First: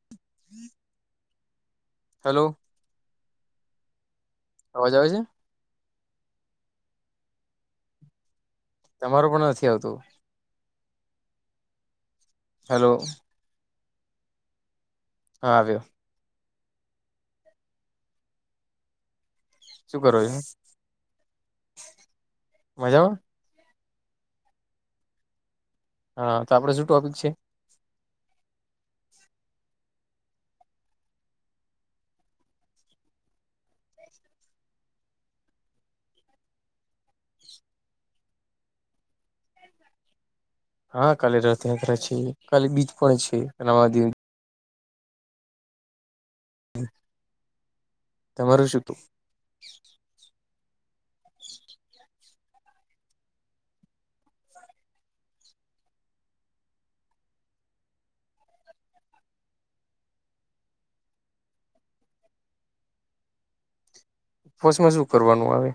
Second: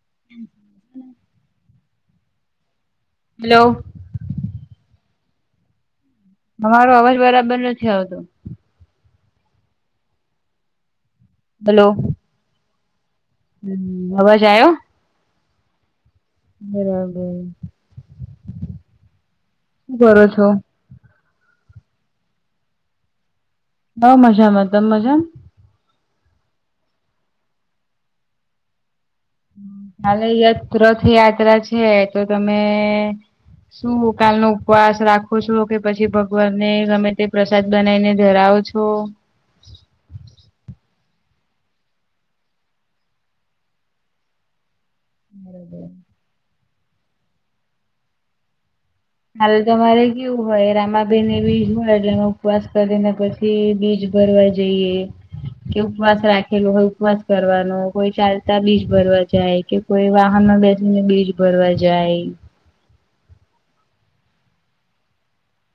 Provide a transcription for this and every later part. [inaudible] Hello hello. અવાજ આવે છે તમારો અવાજ બરાબર નથી આવતો. તમારો પણ નથી આવતો. હલો હલો હમ્મ અવાજ આયો હા આવ્યો બરાબર શું કરો છો મજામાં બો મજામાં તમ મજામ હા તો આપડે શું ટોપિક છે કાલે યથ રથયાત્રા છે તો તમે શું કાલ નો ઉપવાસ રાખો છો કે પછી ભગવાનને ગમે તે પ્રસાદ બનાવીને ધરાવો છો હા કાલે રથયાત્રા છે કાલે બીજ પણ છે [unintelligible] [inaudible] તમારું શું તું હા તમારે કેવું હોય રમાબેન એ બીજ હોય એટલે એ ઉપવાસ કરીને પછી બીજ ભરવા જઈએ. કે ઉપવાસ રાખેલો હોય ઉપવાસ કરવાનો કોઈ ચાલતા બીજ ભરવા જાય કે કોઈ વાહનમા બેસીને બીજ ભરવા જાય. બસ મજું કરવાનું આવે.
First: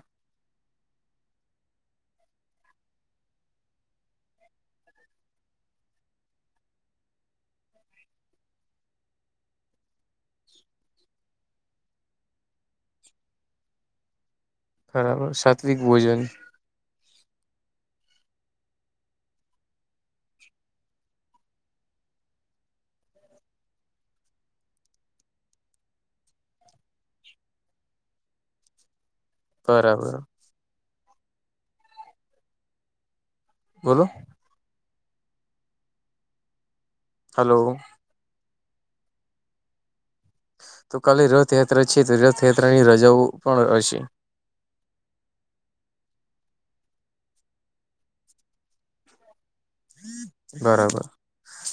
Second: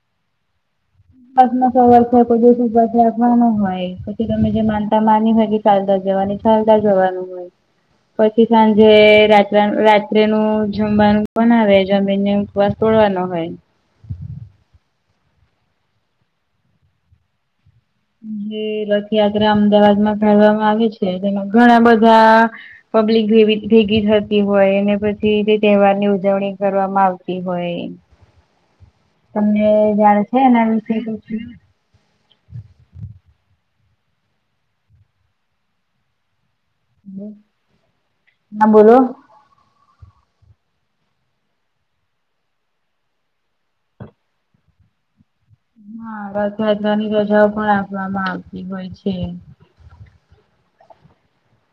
ચ વર્ષ કોઈ દિવસા રાખવાનો હોય પછી તમે જે માનતા માની હો. ચાલદતા જવાની ચાલતા જવાનું હોય. પછી સાંજે રાત્ર રાત્રે નું જમવાનું પણ આવે જમીને. [unintelligible] બરાબર સાત્વિક ભોજન જે રથયાત્રા અમદાવાદમાં કાઢવામાં આવે છે તેમાં ઘણા બધા. પબ્લિકે ભેગી થતી હોય પછી તે તહેવાર ની ઉજવણી કરવામાં આવતી હોય. તમને બરાબર જાડ છે એને. બોલો. હલો ના બોલો તો કાલે રથયાત્રા છે તો રથયાત્રા ની રજાઓ પણ હશે. હા આ ખદવાની રજાઓ પણ આપવામાં આવતી હોય છે. બરાબર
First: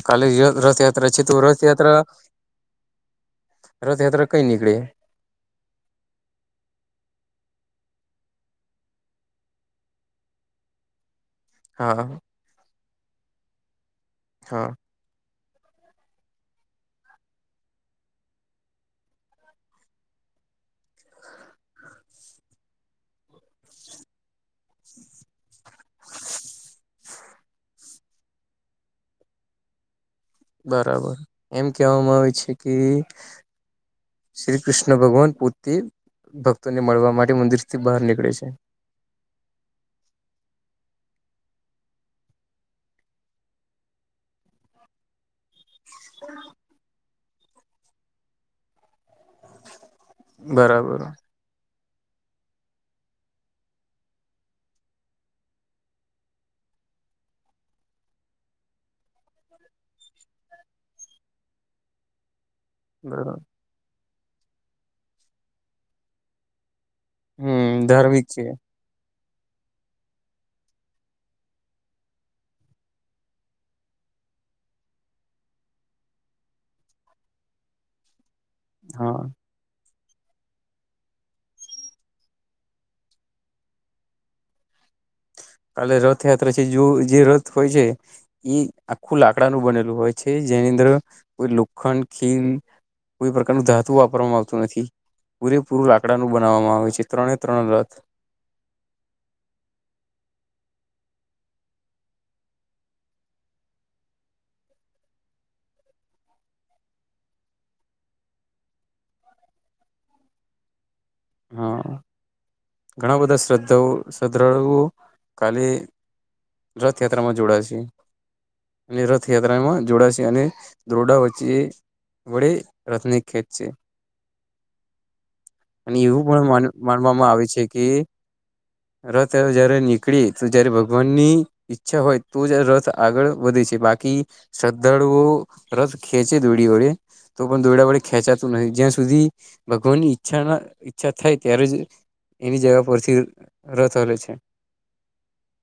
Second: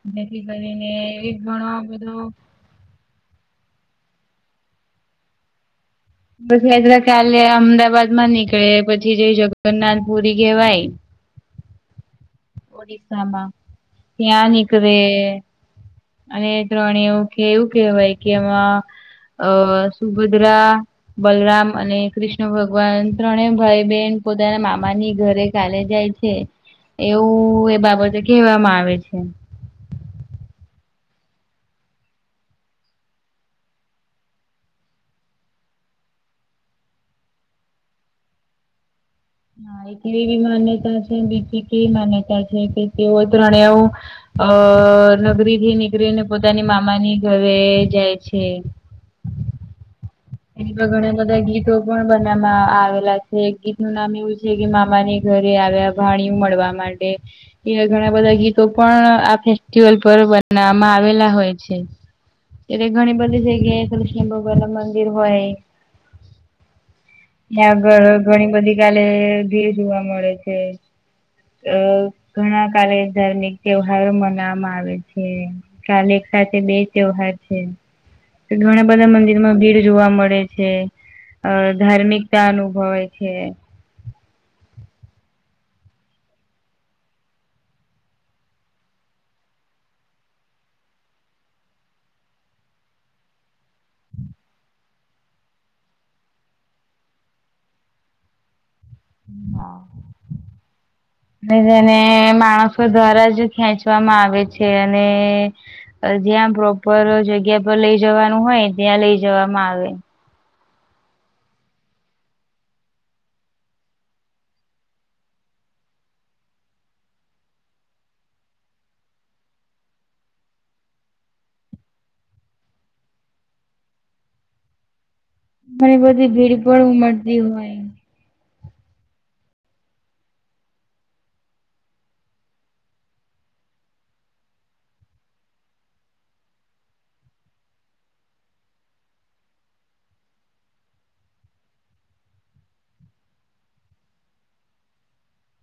કાલી જેથી કરીને રથયાત્રા છે તો એક ઘણો રથયાત્રા. બધો રથયાત્ર કઈ કળે. બસ યાત્રા કાલે અમદાવાદ માં નીકળે પછી જઈ જગન્નાથ પુરી કહેવાય. હા. ઓડીશમાં હા ધિયાનીિક ર. અને ત્રણે એવું એવું કવાય કે એમાં અ સુભદ્રા. બલરામ અને કૃષ્ણ ભગવાન ત્રણે ભાઈ બહેન પોતાના મામાની ઘરે કાલે જાય. છે એવું એ બાબતે કેહેવામાં આવે છે. બરાબર એમ કેહેવામાં આવે છે કે. શ્રી કૃષ્ણ ભગવાન પોતથી ભક્તોને મળવા માટે મંદિર થી બહાર નીકળે છે. હા એ એવી માન્યતા છે બીજી કેવી માન્યતા છે કે તેઓ ત્રણે. અ નગરી થી નીકળીને પોતાની મામાની ઘરે જાય છે. એ બરાબર ગણાગ તો. બનાવામાં આવેલા છે ગીત નું નામ એવું છે કે મામાની ઘરે આવ્યા. વાણીું મળવા માટે. એ ઘણા બધા ગીતો પણ આ ફેસ્ટિવલ પર બનાવામાં આવેલા હોય છે. એ્યારે ઘણી બરાબર બધી જગ્યાએ કૃષ્ણ ભગવાન ના મંદિર હોય. હમ ્યાંગળ ધાર્મિક છે ઘણી બધી કાલે ભી જોવા મળે છે. અ ઘણા કારે ધાર્મિક તહેવારો મનાવામાં આવે છે. કાલે એક સાથે બે ત્યવાર છે. ઘણા બધા હા મંદિરમાં ભીડ જોવા મળે છે અ. ધાર્મિકતા અનુભવે છે. કાલે રથયાત્રા છે જો જે રથ હોય છે. એ આખું લાકડાનુંું બનેલું હોય છે જેની અંદર કોઈ લોખંડ ખીલ. કોઈ પ્રકારનું ધાતુ વાપરવામાં આવતું નથી. પૂરેપૂરું લાકડાનું બનાવવામાં આવે છે ત્રણે ત્રણ રથ. હા. જેને માણસો દ્વારાજ ખેંચવામાં આવે છે અને. જ્યાં પ્રોપર જગ્યા પર લઇ જવાનું હોય ત્યાં લઈ જવામાં આવે. હા ઘણા બધા શ્રદ્ધા શધાળ ખાલી. રથયાત્રા માં જોડા છે. અને રથયાત્રામાં જોડાશે અને દરોડા વચ્ચે. બડી રતની ખેત છે. ઘણી અને બધી એવું ભીડ પણ માનવામાં ઉમટતી આવે છે હોય. કે. રથ જયારે નીકળી તો જયારે ભગવાન ની. ઈચ્છા હોય તો જ રસ આગળ વધે છે બાકી. શ્રદ્ધાળુઓ રસ ખેંચે ધૂડી ઓળે. તો પણ દોયડા વડે ખેંચાતું નહિં, જ્યાં સુધી ભગવાન ની ઈચ્છા ના હો ઈચ્છા થાય ત્યારે જ, એની જગા પરથી રથ હલે છે.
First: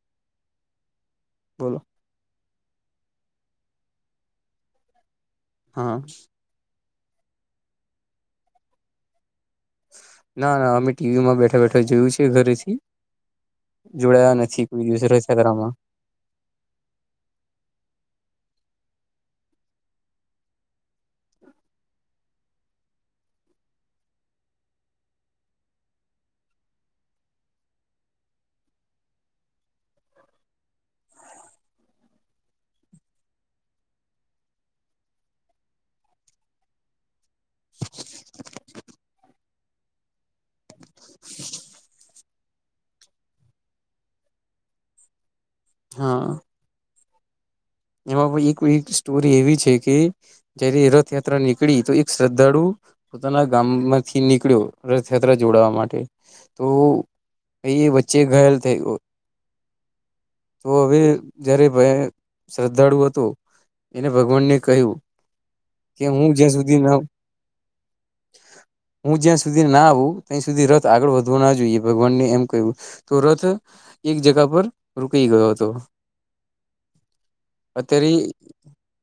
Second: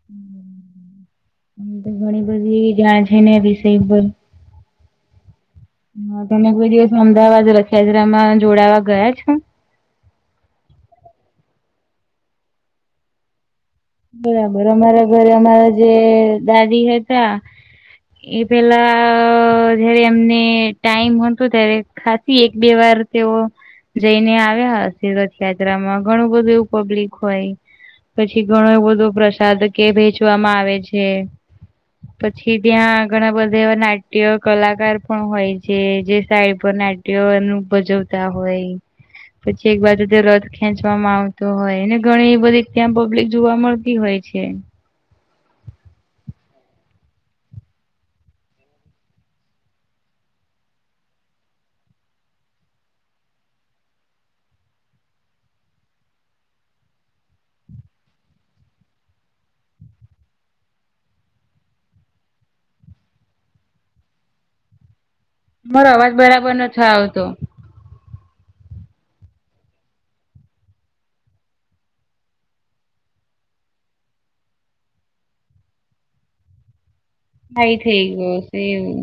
હમ. બોલો. ઘણી બધી જાણ છે ને રિસેલ. હા હ તમે કોઈ દિવસ અમદાવાદ રથયાત્રામાં જોડાવા ગયા છ હ. ના, ના, અમે ટીવીમાં બેઠા બેઠા જોયું છે ઘરેથી. જોડાયા નથી બરાબર, કોઈ દિવસ અમારા ઘરે રથયાત્રામાં અમારા જે દાદી હતા, એ પેલા, જયારે એમને ટાઈમ હતો, ત્યારે ખાસી એક બે વાર તેઓ જઈને આવ્યા હસે રથયાત્રામાં, ઘણું બધું એવું પબ્લિક હોય, પછી ઘણો એવ બધો પ્રશાદ કે વેચવામાં આવે છે. પછી ત્યાં ઘણા બધા એવા નાટ્ય કલાકાર પણ હોય છે જે સાઈડ પર નાટ ટ્ય એનું ભજવતા હોય. પછી એક બાજુ જે રથ ખેંચવામાં આવતો હોય ને ઘણી બધી ત્યાં પબ્લિક જોવા મળતી હોય છે. હા. એમાં પછી કોઈ એક સ્ટોરી એવી છે કે જ્યારે રથયાત્રા નીકળી તો એક શ્રદ્ધાળુ પોતાના ગામમાંથી નીકળ્યો રથયાત્રા જોડાવા માટે. તો, એ એ વચ્ચે ઘાયલ થઈ ગયો. તો હવે જ્યારે ભાઈ શ્રદ્ધાળુ હતો, એણે ભગવાનને કહ્યું. તમારો કે અવાજ હું બરાબર જ્યાં નથ સુધી ના આવતો. હું જ્યાં સુધી ના આવું ત્યાં સુધી રથ આગળ વધવો ના જોઈએ. ભગવાનને એમ કહ્યું. તો રથ એક જગા પર રોકઈ ગયો હતો. થાઈ થઈ અત્યારે ગયો સે એવુ.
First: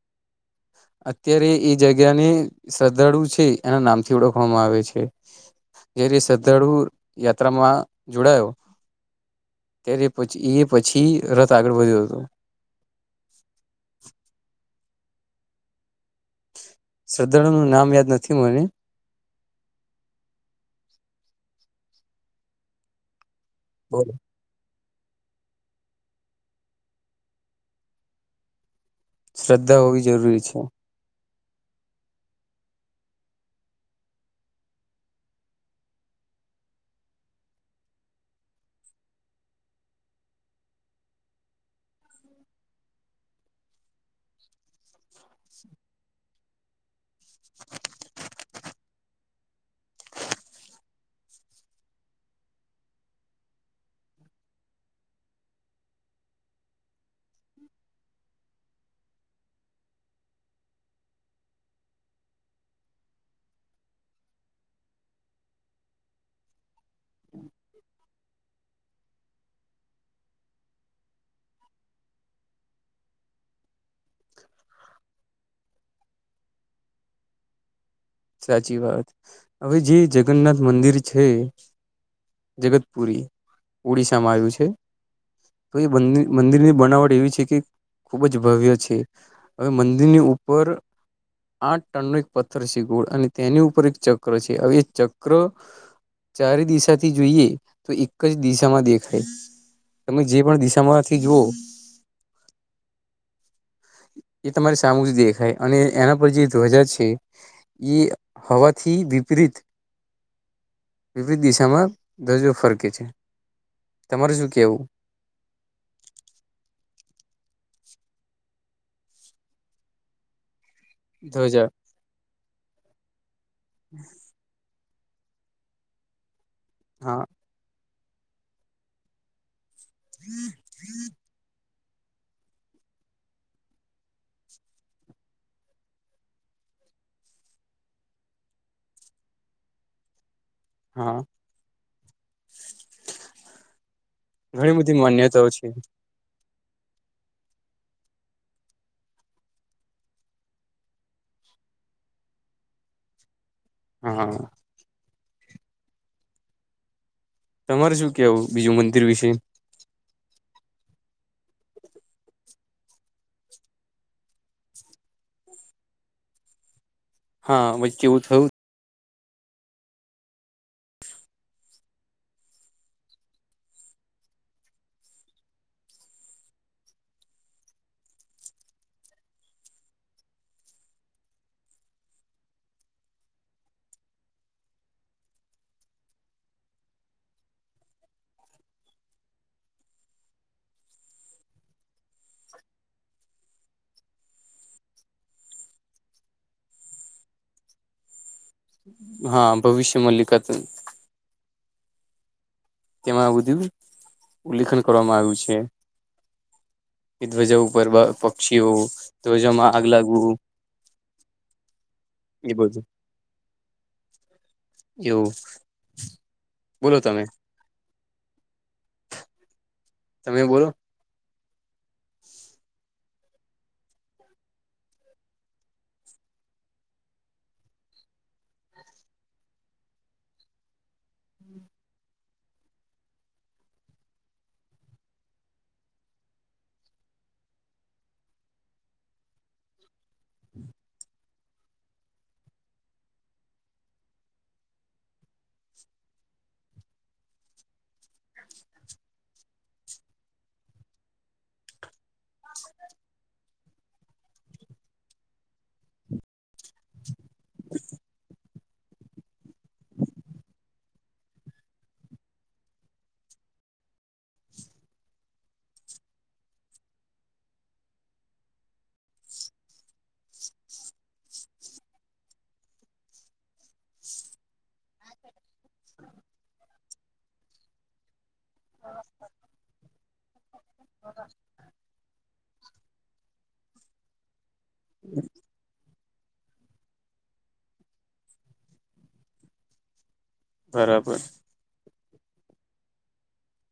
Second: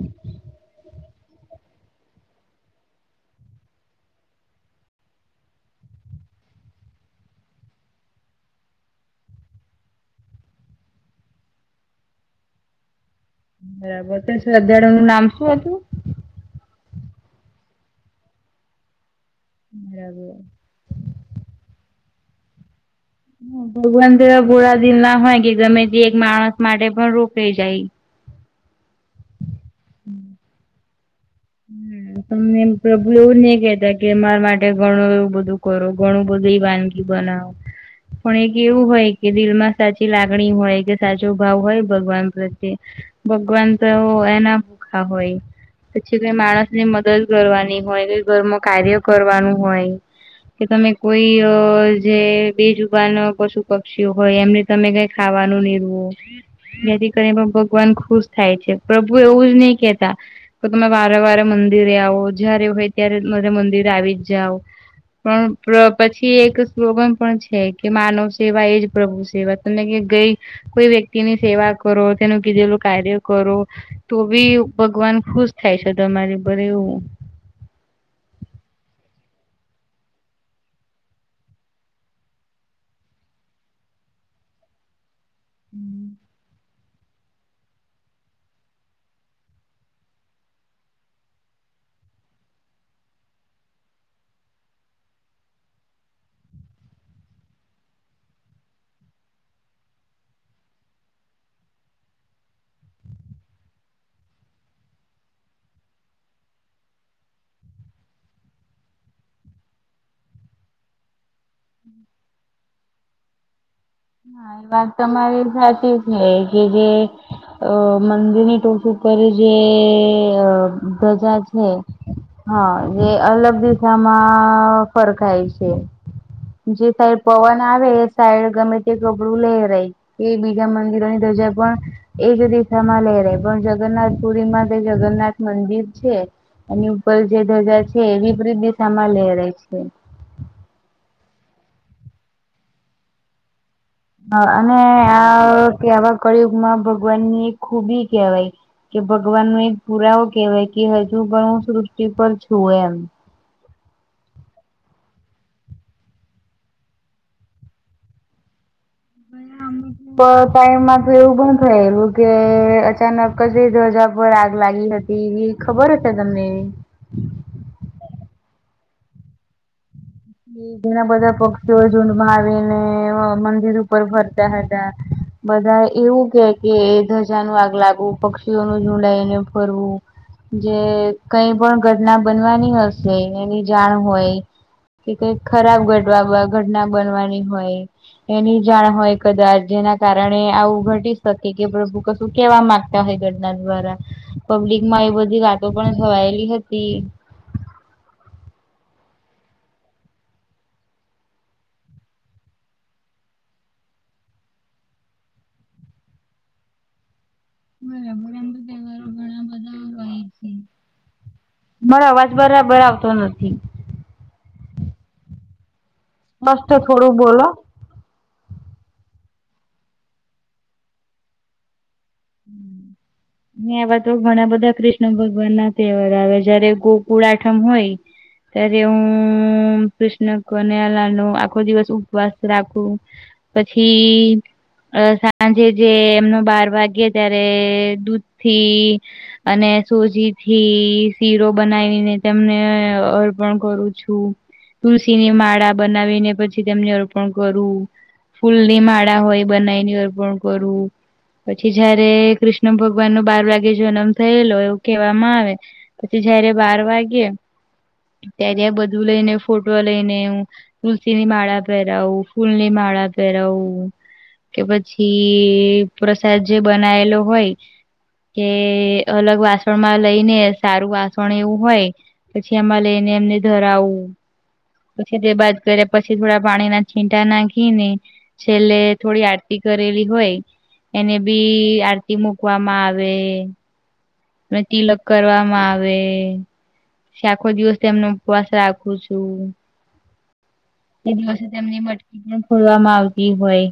અત્યારે એ જગ્યા ને શ્રદ્ધાળુ છે, એના નામથી ઓળખવામાં આવે છે. જેથી શ્રદ્ધાળુ યાત્રામાં જોડાયો. ત્યારે પછી, એ પછી રથ આગળ વધ્યો હતો. બરાબર ત્યાં શ્રદ્ધાળુ નું નામ સુ હતું? શ્રદ્ધાળુનું નામ યાદ નથી મને. હ. ભગવાન તો એવા ભોળ દિલ ના હોય કે ગમે તે એક માણસ માટે પણ રોકાઈ જાય ઈ. શ્રદ્ધા હોવી જરૂરી છે. [inaudible] તમનેમ પ્રભુ એવું જ નહી કેતા કે મારા માટે ઘણું એવું બધું કરો ઘણું બધી વાનગી. બનાવ. પણ એક એવું હોય કે દિલમાં સાચી લાગણી હોય કે સાચો ભાવ હોય ભગવાન પ્રત્યે. ભગવાન તો એવુ એના ભૂખા હોય પછી કઈ માણસને મદદ કરવાની હોય, કઈ ઘરમાં કાર્ય કરવાનું હોય. કે તમે કોઈ અ જે બેજુબાન પશુપક્ષીઓ હોય એમને તમે કઈ ખાવાનું નીરવો. જેથી કરી પણ ભગવાન ખુસ થાય છે, પ્રભુ એવું જ નહી કેતા. તો તમે વારે વારે મંદિરે આવો જયારે હોય ત્યારે મારે મંદિરે આવી જ જાઓ. પણ પ્ર પછી એક સ્લોગન પણ છે કે માનવ સેવા એજ પ્રભુ સેવા તને કે ગઈ. કોઈ વ્યક્તિની સેવા કરો તેનું કીધેલું કાર્ય કરો તો બી ઉ ભગવાન ખુસ થાય છે તમારે ભરે એવું. સાચી વાત. હવે જે જગન્નાથ મંદિર છે, જગતપુરી, ઓડિશામાં આયુ છે. તો એ મંદી, મંદિર બનાવટ એવી છે કે ખૂબ જ ભવ્ય છે હવે મંદિરની ઉપર આઠ ટનનો એક પથ્થર છે ગોળ અને તેની ઉપર એક ચક્ર છે હવે ચક્ર ચારે દિસાથી જોઈએ, તો એક જ દિસામાં દેખાય તમે જે પણ દિસામાંથી જુઓ [inaudible] એ તમારે સામું જ દેખાય અને એના પર જે ધ્વજા છે. એ હવા થી વિપરીત વિવિધ દિશામાં ધવજો ફરકે છે. તમારે શું હા એ કેવું વાત તમારી સાચી જ છે કે જે. અ મંદિરની ટોપ ઉપર જે અ. ધજા છે ધ્વજા હા જે અલગ દિશામાં ફરખાય છે જે સાઈડ હા પવન આવે એ સાઈડ ગમે. તે કપડું લેરાય કે બીજા મંદિરોની ધજા પણ એ જ દિશામાં લેહરાય પણ જગન્નાથ પુરીમાં તે જગન્નાથ મંદિર છે. એની ઉપર જે ધજા છે એ વિપરીત દિશામાં લેહરાય છે. હા. હ ઘણી અને બધી માન્યતાઓ છે આ કેવા કળયુગમાં ભગવાન ની ખૂબી કહેવાય. કે ભગવાન નુ એ પુરાવો કેહેવાય કે હજુ પણ હું સૃષ્ટિ પર છું એમ. હા. તમારે શું. કેવું બીજું મંદિર વિશે. આ. પ ટાઈમમાં તો એવું પણ થયેલું કે અચાનક ક ધ્વજા પર આગ લાગી હતી એવી. ખબર હશે તમને. હા વચે એવું થયું. હમ [unintelligible] જેના બધા પક્ષીઓ ઝૂડમાં આવીને મંદિર ઉપર ફરતા હતા. બધા એવું કે કે ધજા નુ આગ લાગવું પક્ષીઓનું ઝુંડ આઈને ફરવું. જે કઈ પણ ઘટના બનવાની હશે એની જાણ હોય. કે કઈક ખરાબ ઘટવા ઘટના બનવાની હોય. એની જાણ હોય કદાચ જેના કારણે આવું ઘટી શકે કે પ્રભુ ક. શું કેવા માંગતા હોય ઘટના દ્વારા પબ્લિક માં એ બધી વાતો પણ છવાયેલી હતી. હા ભવિષ્યમલ્લિકા તો. તેમાં આ બધું ઉલ્લેખન કરવામાં આવ્યું છે ધ્વજા. ફરવા બરાબર આમ તો પક્ષીઓ તહેવારો ઘણા ઘ્વજા માં બધા આગ હોય લાગવું. છે. મારો અવાજ એ બરાબર બધું આવતો નથી. એવું. મસ્ત થોડું બોલો. તમે બોલો. હમ [unintelligible] એવા તો ઘણા બધા કૃષ્ણ ભગવાન ના તહેવાર આવે જયારે ગોકુળ આઠમ હોય. ત્યારે હું કૃષ્ણ કનૈયા લાલ નુ આખો દિવસ ઉપવાસ રાખું. પછી અ સાંજે જે એમનો બાર વાગ્યે. ત્યારે દૂધથી. અને સોજી થી શીરો બનાવીને તેમને અર્પણ કરું છું. તુલસી ની માળા બનાવીને પછી તેમને અર્પણ કરું. ફૂલ ની માળા હોય બનાઇને અર્પણ કરવું પછી. જયારે કૃષ્ણ ભગવાન નો બાર વાગે જન્મ થયેલો એવું કહેવામાં આવે. પછી જયારે બાર વાગે. [inaudible] [unintelligible] ત્યારે્યા બધું લઈ ને ફોટો લઈને. તુલસી ની માળા પહેરાવું ફૂલ ની માળા પહેરાવું. કે પછી પ્રસાદ જે બનાયેલો હોય. કે અલગ વાસણમાં લઈને સારું વાસણ એવું હોય. પછી એમાં લઈને એમને ધરાઉ. પછી તે બાદ કર્યા પછી થોડા પાણી ના છીંટા નાખી ને. છેલ્લે થોડી આરતી કરેલી હોય એને. બી આરતી મુકવામાં આવે. અને તિલક કરવામાં આવે. આખો દિવસ એમનો ઉપવાસ રાખું છું. તે બરાબર દિવસે તેમની મટકી પણ ખોડવામાં આવતી હોય.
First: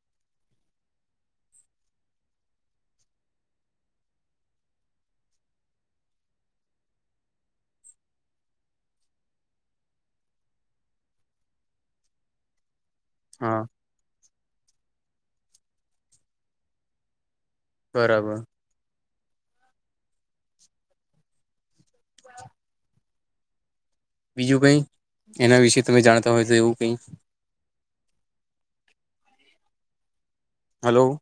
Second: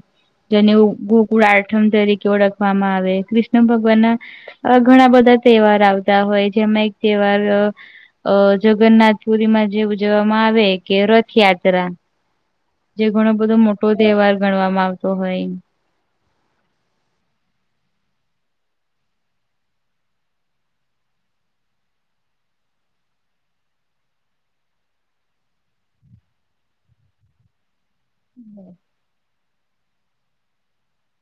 જેને ગોકુળ આઠમ તરીકે ઓળખવામાં આવે કૃષ્ણ ભગવાન ના. અ ઘણા બધા તહેવાર આવતા હોય જેમાં એક તહેવાર. અ જગન્નાથ પુરી માં જે ઉજવવામાં આવે કે રથયાત્રા. જે ઘણો બધો હા મોટો તહેવાર ગણવામાં આવતો હોય. બરાબર. [unintelligible] બીજું કઈ એના વિશે તમે જાણતા હોય તો એવું કઈ. હા. હલો.